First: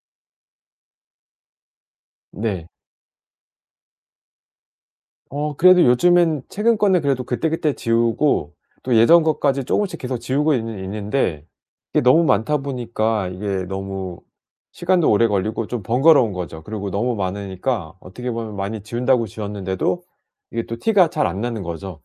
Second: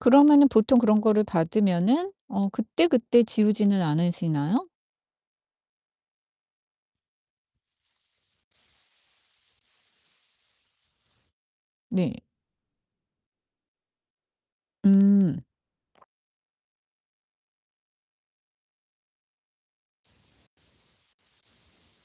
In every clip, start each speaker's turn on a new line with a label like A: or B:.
A: 그러면은 보통 그런 거를 받으면은 어
B: 네.
A: 그때그때 지우지는 않으시나요?
B: 어 그래도 요즘엔 최근 거는 그래도 그때그때 지우고 또 예전 것까지 쪼금씩 계속 지우고 있는 있는데 이게
A: 네.
B: 너무 많다 보니까 이게 너무 시간도 오래
A: 음.
B: 걸리고 좀 번거로운 거죠. 그러고 너무 많으니까 어떻게 보면 많이 지운다고 지웠는데도 이게 또 티가 잘 안 나는 거죠.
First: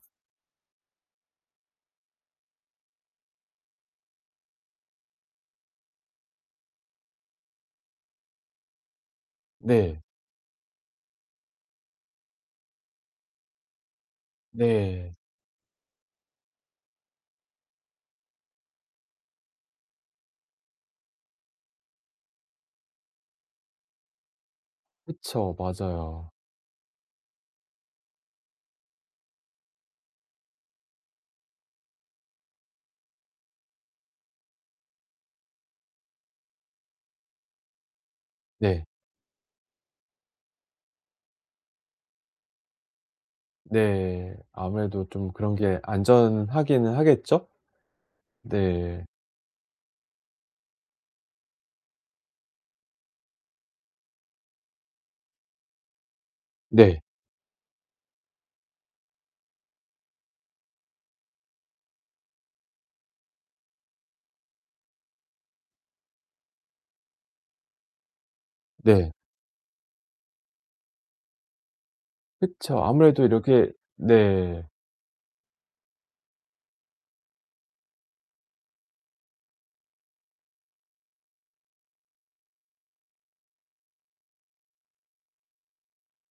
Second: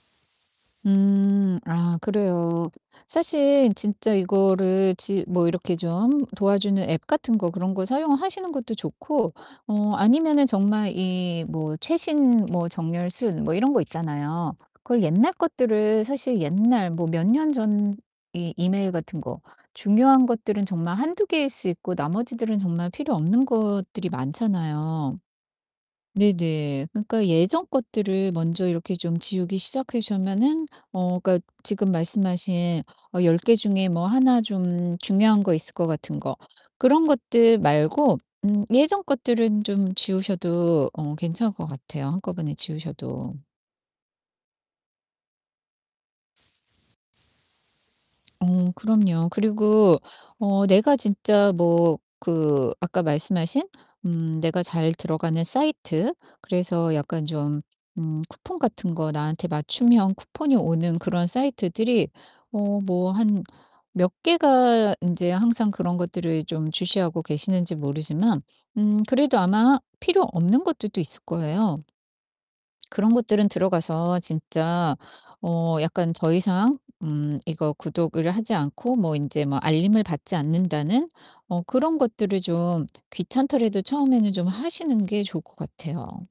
A: 음. 아 그래요. 사실 진짜 이거를 지 뭐 이렇게 좀 함 도와주는 앱 같은 거 그런 거 사용하시는 것도 좋고 어
B: 네.
A: 아니면은 정말 이 뭐 최신 뭐 정렬 순 뭐 이런 거 있잖아요. 그걸
B: 네.
A: 옛날 것들을 사실 옛날 뭐 몇 년 전 이 이메일 같은 거 중요한 것들은 정말 1-2 개일 수 있고 나머지들은 정말 필요 없는 것들이 많잖아요.
B: 그쵸. 맞아요.
A: 네네 그러니까 예전 것들을 먼저 이렇게 좀 지우기 시작하시면은 어 그러니까 지금 말씀하신 어 10 개 중에 뭐 1 좀 중요한 거 있을 것 같은 거 그런 것들 말고 음
B: 네.
A: 예전 것들은 좀 지우셔도 어 괜찮을 것 같아요 한꺼번에 지우셔도.
B: 네 아무래도 좀 그런 게 안전하기는 하겠죠?
A: 어
B: 네.
A: 그럼요. 그리고 어 내가 진짜 뭐 그 아까 말씀하신 음 내가 잘 들어가는 사이트 그래서
B: 네.
A: 약간 좀 음 쿠폰 같은 거 나한테 맞춤형 쿠폰이 오는 그런 사이트들이 어 뭐 한 몇 개가 인제 항상 그런 것들을 좀 주시하고 계시는지 모르지만 음
B: 네.
A: 그래도 아마 필요 없는 것들도 있을 거예요.
B: 그쵸.
A: 그런
B: 아무래도
A: 것들은
B: 이렇게
A: 들어가서
B: 네.
A: 진짜 어 약간 더 이상 음 이거 구독을 하지 않고 뭐 인제 뭐 알림을 받지 않는다는 어 그런 것들을 좀 귀찮더라도 처음에는 좀 하시는 게 좋을 것 같아요.